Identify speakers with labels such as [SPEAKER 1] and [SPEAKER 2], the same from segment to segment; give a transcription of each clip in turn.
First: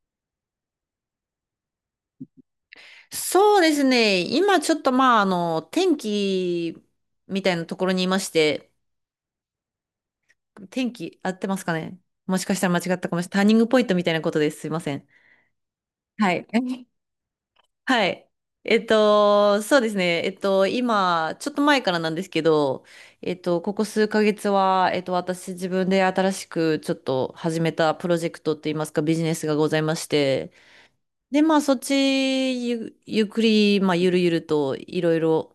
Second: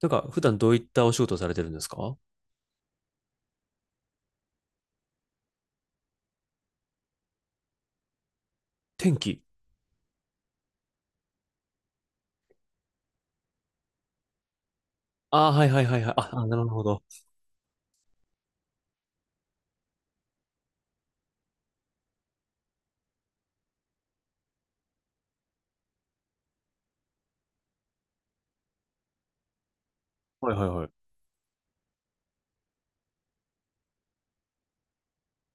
[SPEAKER 1] なんか、普段どういったお仕事をされてるんですか？
[SPEAKER 2] そうですね。今ちょっと天気みたいなところにいまして、
[SPEAKER 1] 天気。
[SPEAKER 2] 天気合ってますかね。もしかしたら間違ったかもしれない。ターニングポイントみたいなことです。すいません。
[SPEAKER 1] ああ、はいはいはいはい。あ、
[SPEAKER 2] は
[SPEAKER 1] あ
[SPEAKER 2] い。
[SPEAKER 1] なるほ ど。
[SPEAKER 2] はい。そうですね。今、ちょっと前からなんですけど、ここ数ヶ月は、私自分で新しくちょっと始めたプロジェクトっていいますか、ビジネスがございまし
[SPEAKER 1] は
[SPEAKER 2] て、
[SPEAKER 1] いはいはい。
[SPEAKER 2] で、まあ、そっちゆ、ゆっくり、まあ、ゆるゆるといろいろ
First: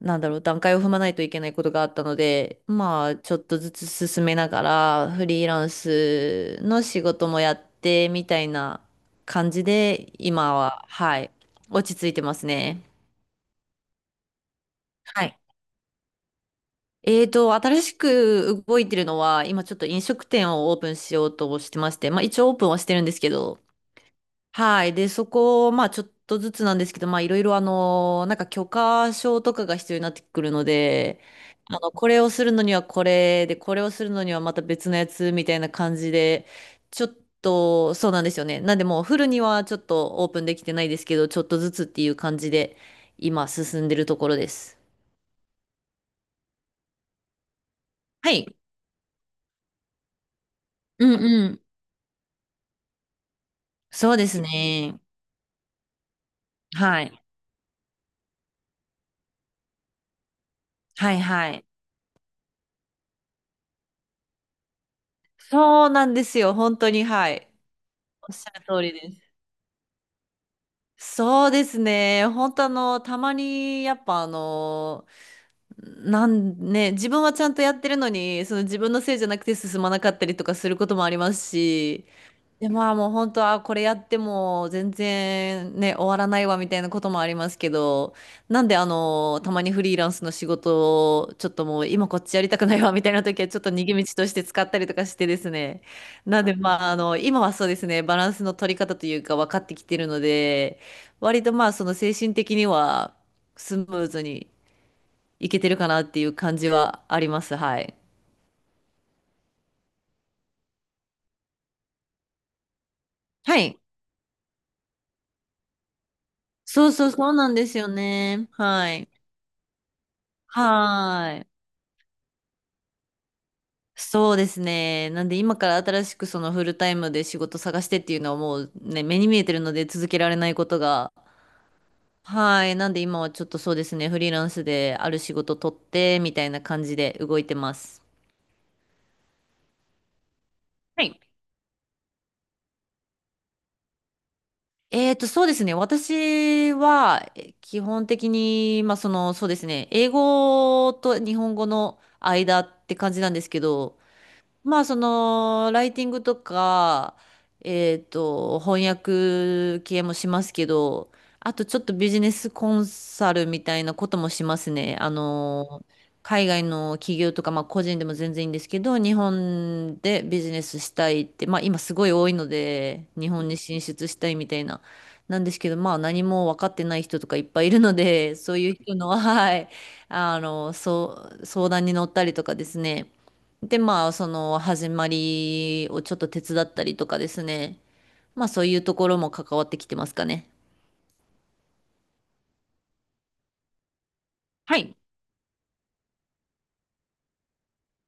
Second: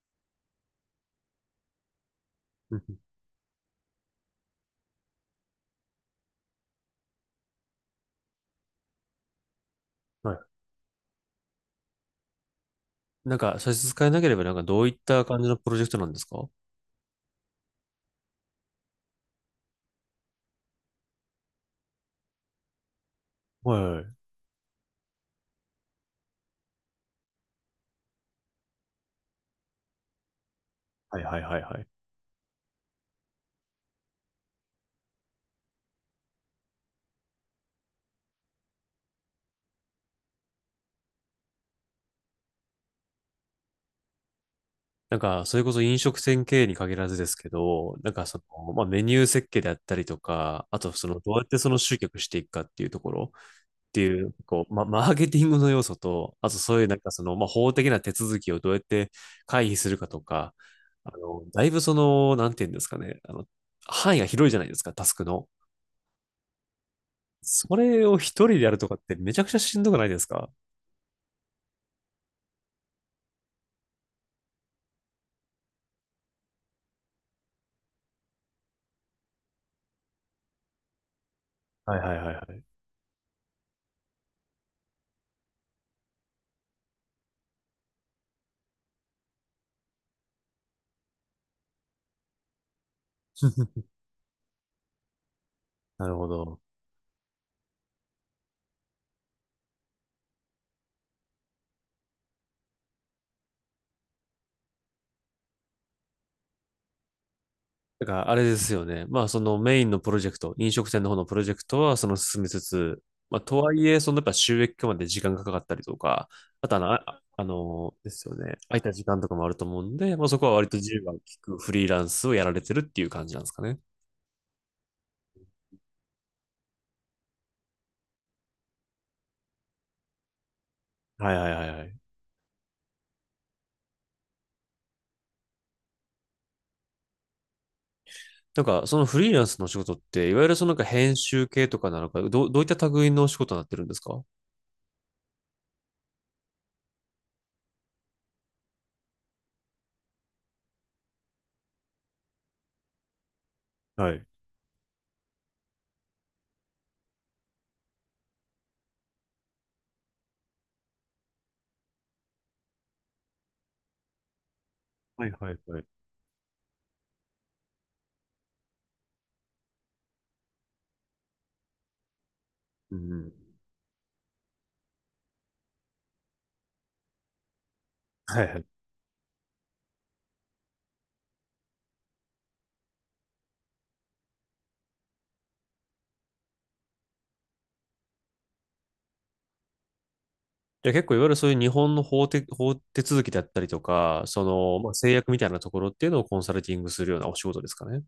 [SPEAKER 2] 段階を踏まないといけないことがあったので、
[SPEAKER 1] うんうん。
[SPEAKER 2] まあ、ちょっとずつ進めながら、フリーランスの仕事もやって、みたいな感じで、
[SPEAKER 1] はい。
[SPEAKER 2] 今は、はい、落ち着いてますね。
[SPEAKER 1] なんか、差し支えなければ、なんか、どういった
[SPEAKER 2] はい。
[SPEAKER 1] 感じのプロジェクトなんですか？
[SPEAKER 2] 新しく動いてるのは、今ちょっと飲食店をオープンしようとしてまして、まあ一応オープンはしてるんですけど、
[SPEAKER 1] は
[SPEAKER 2] はい。で、そこを、まあ、ちょっとずつなんですけど、まあ、いろいろ、なんか許可証とかが必要になってくるので、
[SPEAKER 1] いはいはいはいはいはい。
[SPEAKER 2] これをするのにはこれで、これをするのにはまた別のやつみたいな感じで、ちょっと、そうなんですよね。なんで、もうフルにはちょっとオープンできてないですけど、ちょっとずつっていう感じで、今、進んでるところです。
[SPEAKER 1] なんか、それこそ飲食店経営に限らずですけど、なんか
[SPEAKER 2] は
[SPEAKER 1] そ
[SPEAKER 2] い。
[SPEAKER 1] の、まあ、メニュー設計であったりとか、あとそ
[SPEAKER 2] う
[SPEAKER 1] の、
[SPEAKER 2] ん
[SPEAKER 1] どうやっ
[SPEAKER 2] う
[SPEAKER 1] て
[SPEAKER 2] ん。
[SPEAKER 1] その集客していくかっていうところ、って
[SPEAKER 2] そう
[SPEAKER 1] い
[SPEAKER 2] で
[SPEAKER 1] う、
[SPEAKER 2] す
[SPEAKER 1] こう、
[SPEAKER 2] ね。
[SPEAKER 1] マーケティングの要素と、あとそういうなん
[SPEAKER 2] は
[SPEAKER 1] か
[SPEAKER 2] い。
[SPEAKER 1] その、まあ、法的な手続きをどうやって回避するかとか、あ
[SPEAKER 2] はい
[SPEAKER 1] の、
[SPEAKER 2] は
[SPEAKER 1] だ
[SPEAKER 2] い。
[SPEAKER 1] いぶその、なんていうんですかね、あの、範囲が広いじゃないですか、タスクの。
[SPEAKER 2] そうなんですよ。本当に、はい。
[SPEAKER 1] それを一
[SPEAKER 2] おっし
[SPEAKER 1] 人
[SPEAKER 2] ゃ
[SPEAKER 1] で
[SPEAKER 2] る
[SPEAKER 1] やる
[SPEAKER 2] 通
[SPEAKER 1] と
[SPEAKER 2] り
[SPEAKER 1] かっ
[SPEAKER 2] で
[SPEAKER 1] て
[SPEAKER 2] す。
[SPEAKER 1] めちゃくちゃしんどくないですか？
[SPEAKER 2] そうですね。本当たまに、やっぱあの、なんね、自分はちゃんとやってるのに、その自分のせいじゃなくて進まなかったりとかすることもあります
[SPEAKER 1] はい
[SPEAKER 2] し、
[SPEAKER 1] はいはいは
[SPEAKER 2] で、
[SPEAKER 1] い。
[SPEAKER 2] まあもう本当はこれやっても全然ね、終わらないわみたいなこともありますけど、なんであの、たまにフリーランスの仕事をちょっともう今こっちやりたくないわみたいな時はちょっと逃 げ道として使ったりとかしてですね。
[SPEAKER 1] なるほ
[SPEAKER 2] なんで
[SPEAKER 1] ど。
[SPEAKER 2] まああの、今はそうですね、バランスの取り方というか分かってきてるので、割とまあその精神的にはスムーズにいけてるかなっていう感じはあります。はい。
[SPEAKER 1] だからあれですよね。まあそのメインのプロジェクト、飲食店の方のプロジェクトはその進めつつ、まあ
[SPEAKER 2] は
[SPEAKER 1] とは
[SPEAKER 2] い。
[SPEAKER 1] いえ、そのやっぱ収益化まで時間がかかったりとか、あとあ
[SPEAKER 2] そ
[SPEAKER 1] の、
[SPEAKER 2] うそう
[SPEAKER 1] あ、
[SPEAKER 2] そう
[SPEAKER 1] あ
[SPEAKER 2] なんですよ
[SPEAKER 1] のですよ
[SPEAKER 2] ね。
[SPEAKER 1] ね。空いた
[SPEAKER 2] は
[SPEAKER 1] 時
[SPEAKER 2] い。
[SPEAKER 1] 間とかもあると思うんで、まあそこは割と自由が利
[SPEAKER 2] はい。
[SPEAKER 1] くフリーランスをやられてるっていう感じなんですかね。
[SPEAKER 2] そうですね。なんで今から新しくそのフルタイムで仕事探してっていうのはもうね、目に見えてるので続けられないことが。
[SPEAKER 1] はいはいはいはい。
[SPEAKER 2] はい。なんで今はちょっとそうですね、フリーランスである仕事取ってみたいな感じで動いてます。
[SPEAKER 1] なんかそのフリーランスのお仕事って、いわゆるそのなんか
[SPEAKER 2] は
[SPEAKER 1] 編
[SPEAKER 2] い。
[SPEAKER 1] 集系とかなのか、どういった類のお仕事になってるんですか？
[SPEAKER 2] そうですね。私は、基本的に、まあ、その、そうですね。英語と日本語の間って感じなんですけど、
[SPEAKER 1] はい。
[SPEAKER 2] まあそのライティングとか、翻訳系もしますけど、あとちょっとビジネスコンサルみたいなこともしますね。
[SPEAKER 1] はいはいはい。
[SPEAKER 2] 海外の企業とか、まあ、個人でも全然いいんですけど、日本でビジネスしたいって、まあ、今すごい多いの
[SPEAKER 1] う
[SPEAKER 2] で、
[SPEAKER 1] んう
[SPEAKER 2] 日
[SPEAKER 1] ん。
[SPEAKER 2] 本に進出したいみたいな、なんですけど、まあ、何も分かってない人とかいっぱいいるので、
[SPEAKER 1] はい
[SPEAKER 2] そ
[SPEAKER 1] は
[SPEAKER 2] う
[SPEAKER 1] い。
[SPEAKER 2] いう人の、はい、そう、相談に乗ったりとかですね。で、まあ、その始まりをちょっと手伝ったりとかですね。まあ、そういうところも関わってきてますかね。
[SPEAKER 1] じゃあ結構いわゆるそういう日本の法手続きだったりとか、そ
[SPEAKER 2] は
[SPEAKER 1] の、まあ、
[SPEAKER 2] い。
[SPEAKER 1] 制約みたいなところっていうのをコンサルティングするようなお仕事ですかね。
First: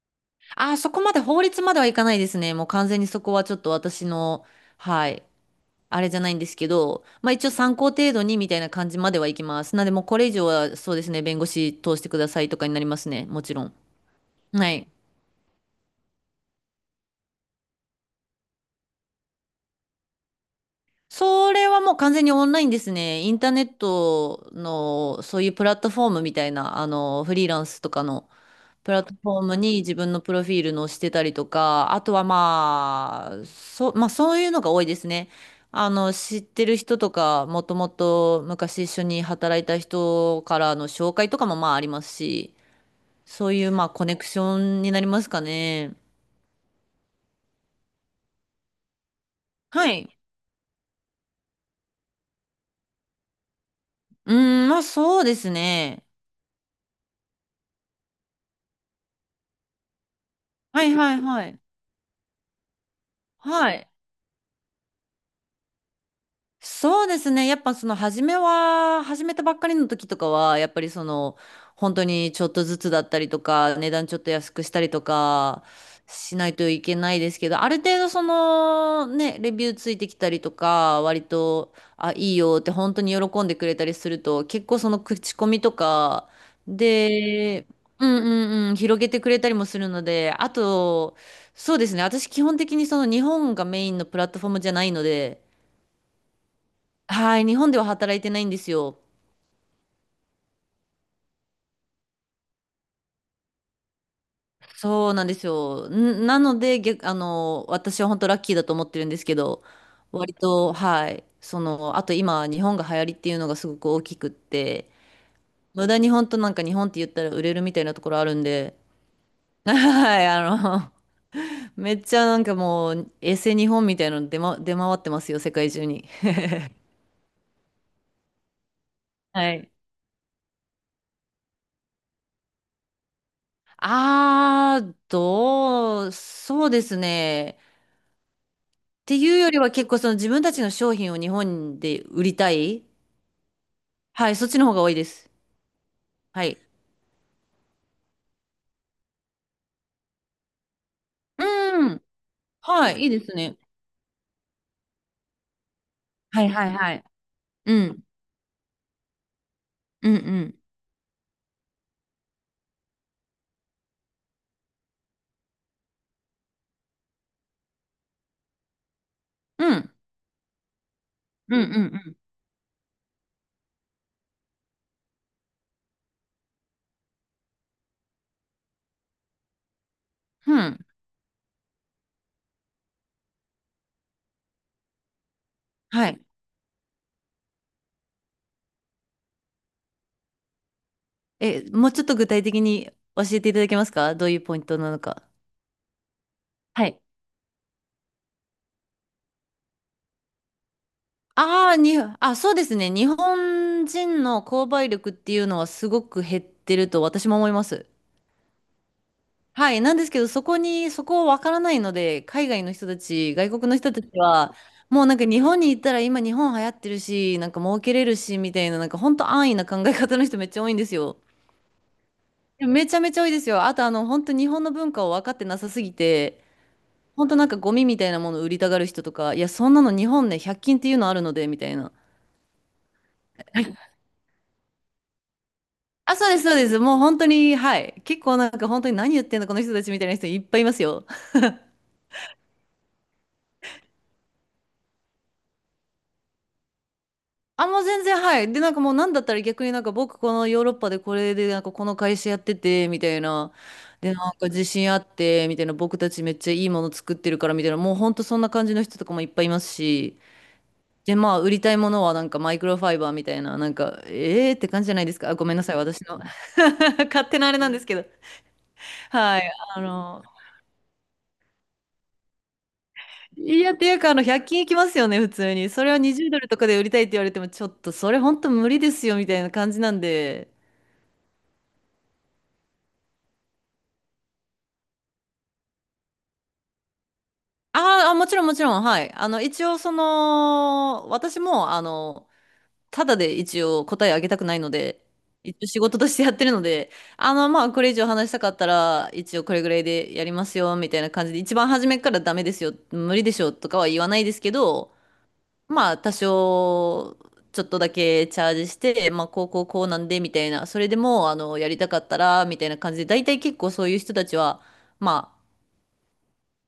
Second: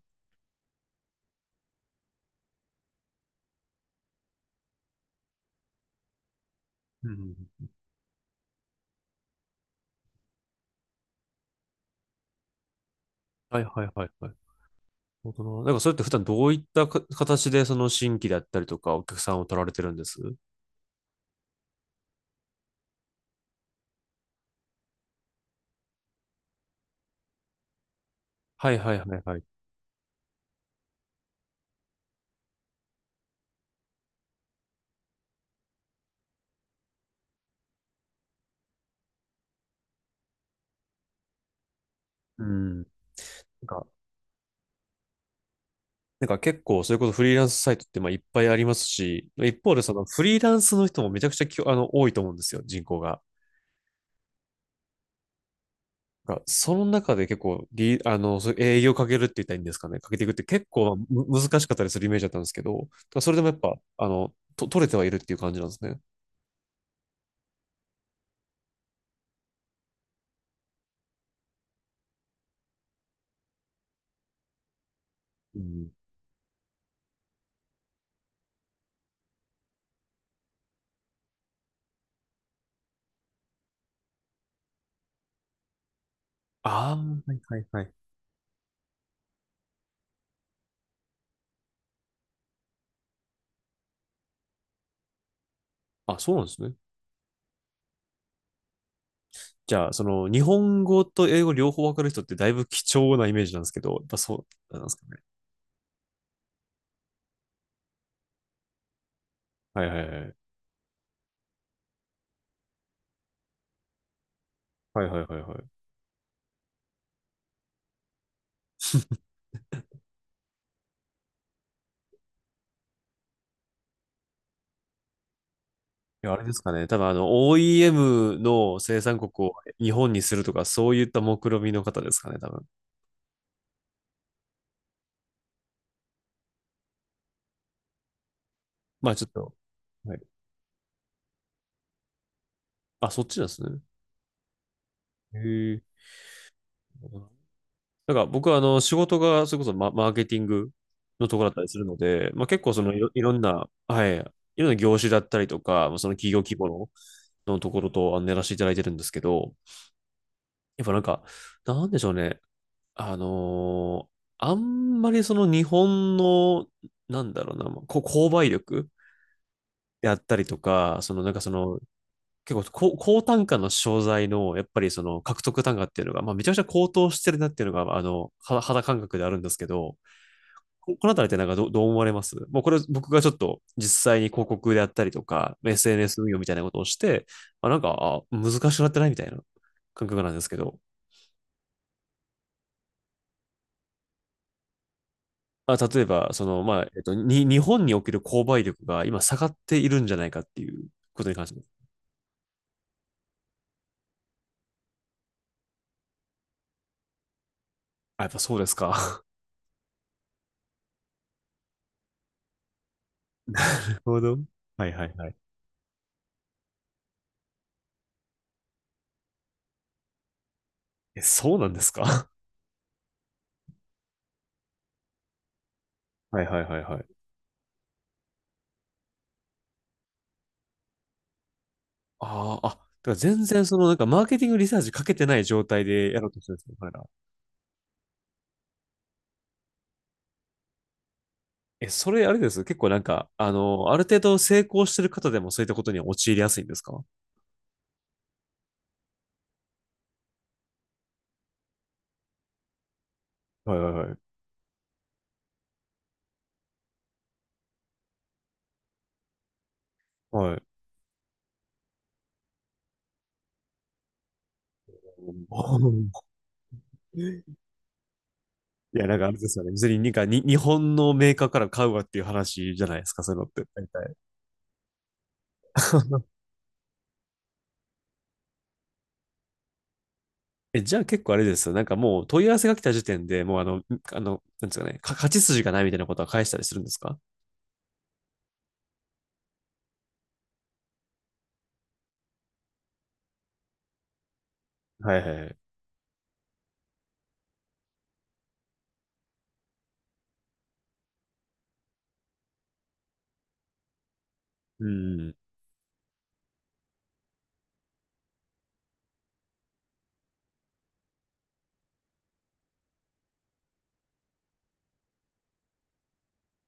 [SPEAKER 2] あー、そこまで法律まではいかないですね。もう完全にそこはちょっと私の、はい、あれじゃないんですけど、
[SPEAKER 1] うんう
[SPEAKER 2] まあ
[SPEAKER 1] ん
[SPEAKER 2] 一応
[SPEAKER 1] うん。
[SPEAKER 2] 参考程度にみたいな感じまではいきます。なんで、もうこれ以上はそうですね、弁護士通してくださいとかになりますね。もち
[SPEAKER 1] は
[SPEAKER 2] ろ
[SPEAKER 1] い
[SPEAKER 2] ん。
[SPEAKER 1] はいはいはい。
[SPEAKER 2] はい。
[SPEAKER 1] なるほどな。なんかそれって普段どういったか形でその新規だったりとかお客さんを取られてるんです？
[SPEAKER 2] それはもう完全にオンラインですね。インターネットのそういうプラットフォームみたいな、フリーランスとかの、
[SPEAKER 1] はい
[SPEAKER 2] プ
[SPEAKER 1] はい
[SPEAKER 2] ラ
[SPEAKER 1] は
[SPEAKER 2] ット
[SPEAKER 1] いは
[SPEAKER 2] フォー
[SPEAKER 1] い。
[SPEAKER 2] ムに自分のプロフィールのしてたりとか、あとはまあ、まあそういうのが多いですね。知ってる人とか、もともと昔一緒に働いた人からの紹介とかもまああります
[SPEAKER 1] う
[SPEAKER 2] し、
[SPEAKER 1] ん。な
[SPEAKER 2] そうい
[SPEAKER 1] ん
[SPEAKER 2] うま
[SPEAKER 1] か、
[SPEAKER 2] あコネクションになりますかね。
[SPEAKER 1] なんか結構それこそフリーランスサイトってまあいっぱいありますし、一方で
[SPEAKER 2] は
[SPEAKER 1] その
[SPEAKER 2] い。
[SPEAKER 1] フリーランスの人もめちゃくちゃあの多いと思うんですよ、人口が。
[SPEAKER 2] うーん、まあそうですね。
[SPEAKER 1] が、その中で結構リ、あの、そう営業かけるって言ったらいいんですかね、かけていくって結
[SPEAKER 2] はい
[SPEAKER 1] 構
[SPEAKER 2] はい
[SPEAKER 1] む
[SPEAKER 2] は
[SPEAKER 1] 難
[SPEAKER 2] い。
[SPEAKER 1] しかったりするイメージだったんですけど、だからそれでもやっ
[SPEAKER 2] は
[SPEAKER 1] ぱ、
[SPEAKER 2] い。
[SPEAKER 1] あの、取れてはいるっていう感じなんですね。
[SPEAKER 2] そうですね。やっぱその初めは、始めたばっかりの時とかは、やっぱりその、本当にちょっとずつだったりとか、値段ちょっと安くしたりと
[SPEAKER 1] う
[SPEAKER 2] か、
[SPEAKER 1] ん。
[SPEAKER 2] しないといけないですけど、ある程度その、ね、レビューついてきたりとか、割と、あ、いいよって本当に喜んでくれたりすると、結構その口コミとか
[SPEAKER 1] ああ、はいはい
[SPEAKER 2] で、
[SPEAKER 1] はい。
[SPEAKER 2] うんうんうん、広げてくれたりもするので、あと、そうですね。私基本的にその日本がメインのプラットフォームじゃないので、
[SPEAKER 1] あ、そうなんですね。
[SPEAKER 2] はい、日本では働いてないんですよ。
[SPEAKER 1] じゃあ、その、日本語と英語両方わかる人ってだいぶ貴重なイメージなんですけど、やっぱそうなんですか
[SPEAKER 2] そう
[SPEAKER 1] ね。
[SPEAKER 2] なんですよ。んなので、逆、あの、私は本当ラッキーだと思ってるんですけど、
[SPEAKER 1] はいはいは
[SPEAKER 2] 割
[SPEAKER 1] い。
[SPEAKER 2] と、はい、その、あと今、日本が流行りっていうのがすごく大きくって、
[SPEAKER 1] はいはいはいはい。
[SPEAKER 2] 無駄に本当なんか日本って言ったら売れるみたいなところあるんで、はい、めっちゃなんかもう、エセ日本みたいなの出回ってますよ、世界中に。
[SPEAKER 1] いや、あれですかね。多分あの、OEM の生産国を
[SPEAKER 2] はい。
[SPEAKER 1] 日本にするとか、そういった目論見みの方ですかね、多分。
[SPEAKER 2] そうですね。
[SPEAKER 1] まあ
[SPEAKER 2] て
[SPEAKER 1] ちょっ
[SPEAKER 2] いうよ
[SPEAKER 1] と。
[SPEAKER 2] りは結構その
[SPEAKER 1] はい。
[SPEAKER 2] 自分たちの商品を日本で売りたい。
[SPEAKER 1] あ、そっちなんですね。
[SPEAKER 2] はい、そっちの方が多いです。
[SPEAKER 1] へえ。
[SPEAKER 2] はい。
[SPEAKER 1] なんか僕はあの仕事がそれこそマーケティングのところだったりする
[SPEAKER 2] う
[SPEAKER 1] の
[SPEAKER 2] ん。
[SPEAKER 1] で、まあ、結構そ
[SPEAKER 2] は
[SPEAKER 1] の
[SPEAKER 2] い、いいで
[SPEAKER 1] い
[SPEAKER 2] す
[SPEAKER 1] ろん
[SPEAKER 2] ね。
[SPEAKER 1] な、はい、いろんな業種だったりとか、まあその企業
[SPEAKER 2] はい
[SPEAKER 1] 規模
[SPEAKER 2] はい
[SPEAKER 1] の、
[SPEAKER 2] はい。
[SPEAKER 1] のと
[SPEAKER 2] う
[SPEAKER 1] ころ
[SPEAKER 2] ん。
[SPEAKER 1] とあのやらせていただいてるんですけど、
[SPEAKER 2] うんうん。
[SPEAKER 1] やっぱなんか、なんでしょうね。あのーあんまりその日本の、なんだろうな、まあ購買力
[SPEAKER 2] うん。
[SPEAKER 1] であったりとか、そのなんかそ
[SPEAKER 2] うんう
[SPEAKER 1] の
[SPEAKER 2] ん
[SPEAKER 1] 結構高、高単価の商材の、やっぱりその獲得単価っていうのが、まあめちゃくちゃ高騰してるなっていうのが、あの、肌感覚であるんですけど、
[SPEAKER 2] うん。うん。
[SPEAKER 1] ここのあたりってなんかどう思われます？もうこれ僕がちょっと実際に広告であったりとか、
[SPEAKER 2] はい。
[SPEAKER 1] SNS 運用みたいなことをして、まあ、なんか、難しくなってないみたいな感覚なんですけど、
[SPEAKER 2] え、もうちょっと具体的に教えていただけますか。どういうポイントなのか。
[SPEAKER 1] あ、例えば、その、ま
[SPEAKER 2] は
[SPEAKER 1] あ、
[SPEAKER 2] い。
[SPEAKER 1] 日本における購買力が今下がっているんじゃないかっていうことに関して。
[SPEAKER 2] ああ、に、あ、そうですね。日本人の購買力っていうのはすごく減ってると私も思います。
[SPEAKER 1] あ、やっぱそうですか。
[SPEAKER 2] はい。なんですけど、そこに、そこわからないので、海外の人たち、外国の 人
[SPEAKER 1] なる
[SPEAKER 2] たち
[SPEAKER 1] ほど。
[SPEAKER 2] は、
[SPEAKER 1] はい
[SPEAKER 2] も
[SPEAKER 1] は
[SPEAKER 2] う
[SPEAKER 1] い
[SPEAKER 2] なんか
[SPEAKER 1] は
[SPEAKER 2] 日
[SPEAKER 1] い。
[SPEAKER 2] 本に行ったら今日本流行ってるし、なんか儲けれるし、みたいな、なんか本当安易な考え方の人めっちゃ多いんですよ。
[SPEAKER 1] え、そうなんですか？
[SPEAKER 2] でもめちゃめちゃ多いですよ。あとあの、本当日本の文化を分かってなさすぎ
[SPEAKER 1] は
[SPEAKER 2] て、
[SPEAKER 1] いはいはいはい。
[SPEAKER 2] 本当なんかゴミみたいなものを売りたがる人とか、いや、そんなの日本ね、100均っていうのあるので、みたいな。
[SPEAKER 1] ああ、だから全然そのなんかマーケティングリサーチかけてない状態で
[SPEAKER 2] あ、
[SPEAKER 1] や
[SPEAKER 2] そ
[SPEAKER 1] ろ
[SPEAKER 2] う
[SPEAKER 1] う
[SPEAKER 2] で
[SPEAKER 1] と
[SPEAKER 2] す、
[SPEAKER 1] して
[SPEAKER 2] そ
[SPEAKER 1] る
[SPEAKER 2] う
[SPEAKER 1] んで
[SPEAKER 2] で
[SPEAKER 1] すね、
[SPEAKER 2] す。
[SPEAKER 1] 彼
[SPEAKER 2] もう
[SPEAKER 1] ら。
[SPEAKER 2] 本当に、はい。結構なんか本当に何言ってんだこの人たちみたいな人いっぱいいますよ。
[SPEAKER 1] え、それあれです？結構なんか、あの、ある程度成功してる方でもそういったことには陥りやすいんですか？は
[SPEAKER 2] あ、もう全然、はい。で、なんかもうなんだったら逆になんか僕このヨーロッパでこれでなんかこの会社やってて、みたいな。
[SPEAKER 1] いはいは
[SPEAKER 2] で、なん
[SPEAKER 1] い。
[SPEAKER 2] か自信あって、みたいな。僕たちめっちゃいいもの作ってるから、みたいな。もうほんとそんな感じの人とかもいっぱいいますし。
[SPEAKER 1] はい。
[SPEAKER 2] で、まあ、売りたいものはなんかマイクロファイバーみたいな、なんか、えーって感じじゃないですか。あご めんなさい、私の
[SPEAKER 1] お
[SPEAKER 2] 勝手なあ
[SPEAKER 1] ー。
[SPEAKER 2] れなんですけど。
[SPEAKER 1] いや、なんかあれ
[SPEAKER 2] は
[SPEAKER 1] で
[SPEAKER 2] い。
[SPEAKER 1] すよね。
[SPEAKER 2] あ
[SPEAKER 1] 別に、
[SPEAKER 2] の、
[SPEAKER 1] 日本のメーカーから買うわっていう話じゃないですか、そういうのっ
[SPEAKER 2] い
[SPEAKER 1] て。
[SPEAKER 2] や、っ
[SPEAKER 1] 大
[SPEAKER 2] ていうか、あ
[SPEAKER 1] 体。
[SPEAKER 2] の、100均いきますよね、普通に。それは 20ドルとかで売りたいって言われても、ちょっとそれほんと無理ですよ、みたいな感じなんで。
[SPEAKER 1] え、じゃあ結構あれですよ。なんかもう問い合わせが来た時点でもうあの、あの、なんですかね、勝ち筋がないみたいなことは返したりするんですか？
[SPEAKER 2] あーあ、もちろんもちろん、はい。一応その、私も、ただで一応答えあげたくないので、
[SPEAKER 1] はいはいは
[SPEAKER 2] 一
[SPEAKER 1] い。
[SPEAKER 2] 応仕事としてやってるので、まあ、これ以上話したかったら、一応これぐらいでやりますよ、みたいな感じで、一番初めからダメですよ、無理でしょ、とかは言わないですけ
[SPEAKER 1] う
[SPEAKER 2] ど、
[SPEAKER 1] ん。
[SPEAKER 2] まあ、多少、ちょっとだけチャージして、まあ、こうこうこうなんで、みたいな、それでも、やりたかったら、みたいな感じで、大体結構そういう人たちは、まあ、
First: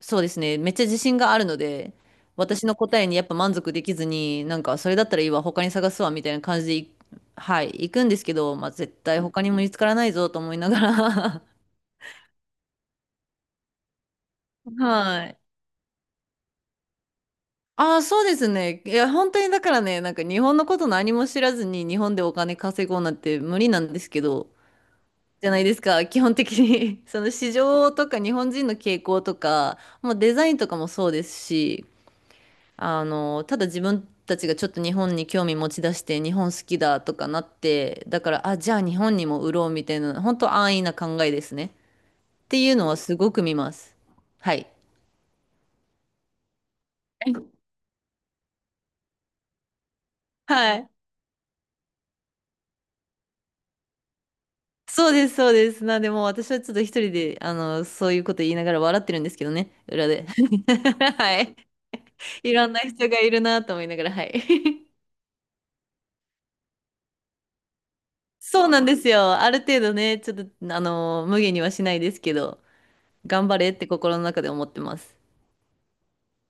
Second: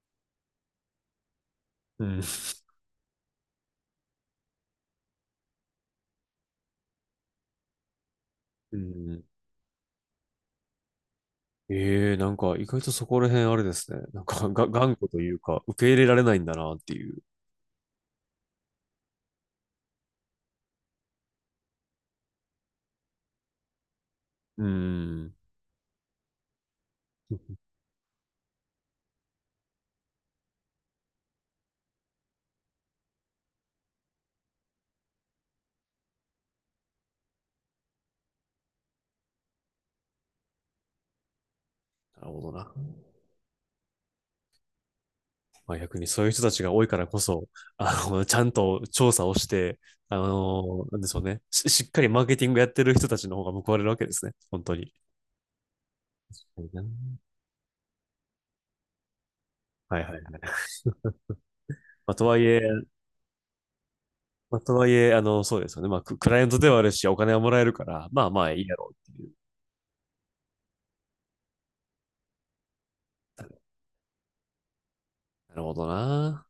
[SPEAKER 2] そうですね。めっちゃ自信があるので、
[SPEAKER 1] うん。
[SPEAKER 2] 私の答えにやっぱ満足できずに、なんかそれだったらいいわ、他に探すわ、みたいな感じではい、行くんですけど、まあ
[SPEAKER 1] う
[SPEAKER 2] 絶対
[SPEAKER 1] ん。
[SPEAKER 2] 他にも見つからないぞと思いながら。
[SPEAKER 1] ええ、なんか意外とそこら辺あれですね。なんかが 頑固と
[SPEAKER 2] は
[SPEAKER 1] いう
[SPEAKER 2] い。
[SPEAKER 1] か、受け入れられないんだなっていう。
[SPEAKER 2] ああ、そうですね。いや、本当にだからね、なんか日本のこと何も知らずに日本でお金稼ごうなんて無理なんですけど、
[SPEAKER 1] うーん。
[SPEAKER 2] じゃないですか、基本的に。 その市場とか日本人の傾向とか、もうデザインとかもそうですし、ただ自分たちがちょっと日本に興味持ち出して、日本好きだとかなって、だから、あ、じゃあ日本にも売ろうみたいな、本当安易な考えですね。
[SPEAKER 1] なるほ
[SPEAKER 2] っ
[SPEAKER 1] ど
[SPEAKER 2] て
[SPEAKER 1] な。
[SPEAKER 2] いうのはすごく見ます。はい。
[SPEAKER 1] まあ逆にそういう人たちが多いからこそ、あの、ちゃんと調査をして、あ
[SPEAKER 2] は
[SPEAKER 1] の、
[SPEAKER 2] い。
[SPEAKER 1] なんでしょうね。しっかりマーケティングやってる人たちの方が報われるわけですね。本当に。
[SPEAKER 2] そうです、そうです。なんで、もう私は
[SPEAKER 1] はい
[SPEAKER 2] ちょっと
[SPEAKER 1] な。
[SPEAKER 2] 一人で、そういうこと言いながら笑ってるんですけどね、
[SPEAKER 1] はい
[SPEAKER 2] 裏
[SPEAKER 1] はいはい。
[SPEAKER 2] で。
[SPEAKER 1] ま
[SPEAKER 2] はい。
[SPEAKER 1] あとはい
[SPEAKER 2] い
[SPEAKER 1] え、
[SPEAKER 2] ろんな人がいるなと思いながら、はい。
[SPEAKER 1] まあと はいえ、あの、そうですよね。まあクライアントではあるし、お金はもらえるから、まあまあい
[SPEAKER 2] そ
[SPEAKER 1] い
[SPEAKER 2] う
[SPEAKER 1] や
[SPEAKER 2] なん
[SPEAKER 1] ろ
[SPEAKER 2] です
[SPEAKER 1] うっていう。
[SPEAKER 2] よ。ある程度ね、ちょっと、無限にはしないですけど、頑張れって心の中で思ってます。
[SPEAKER 1] なるほどな。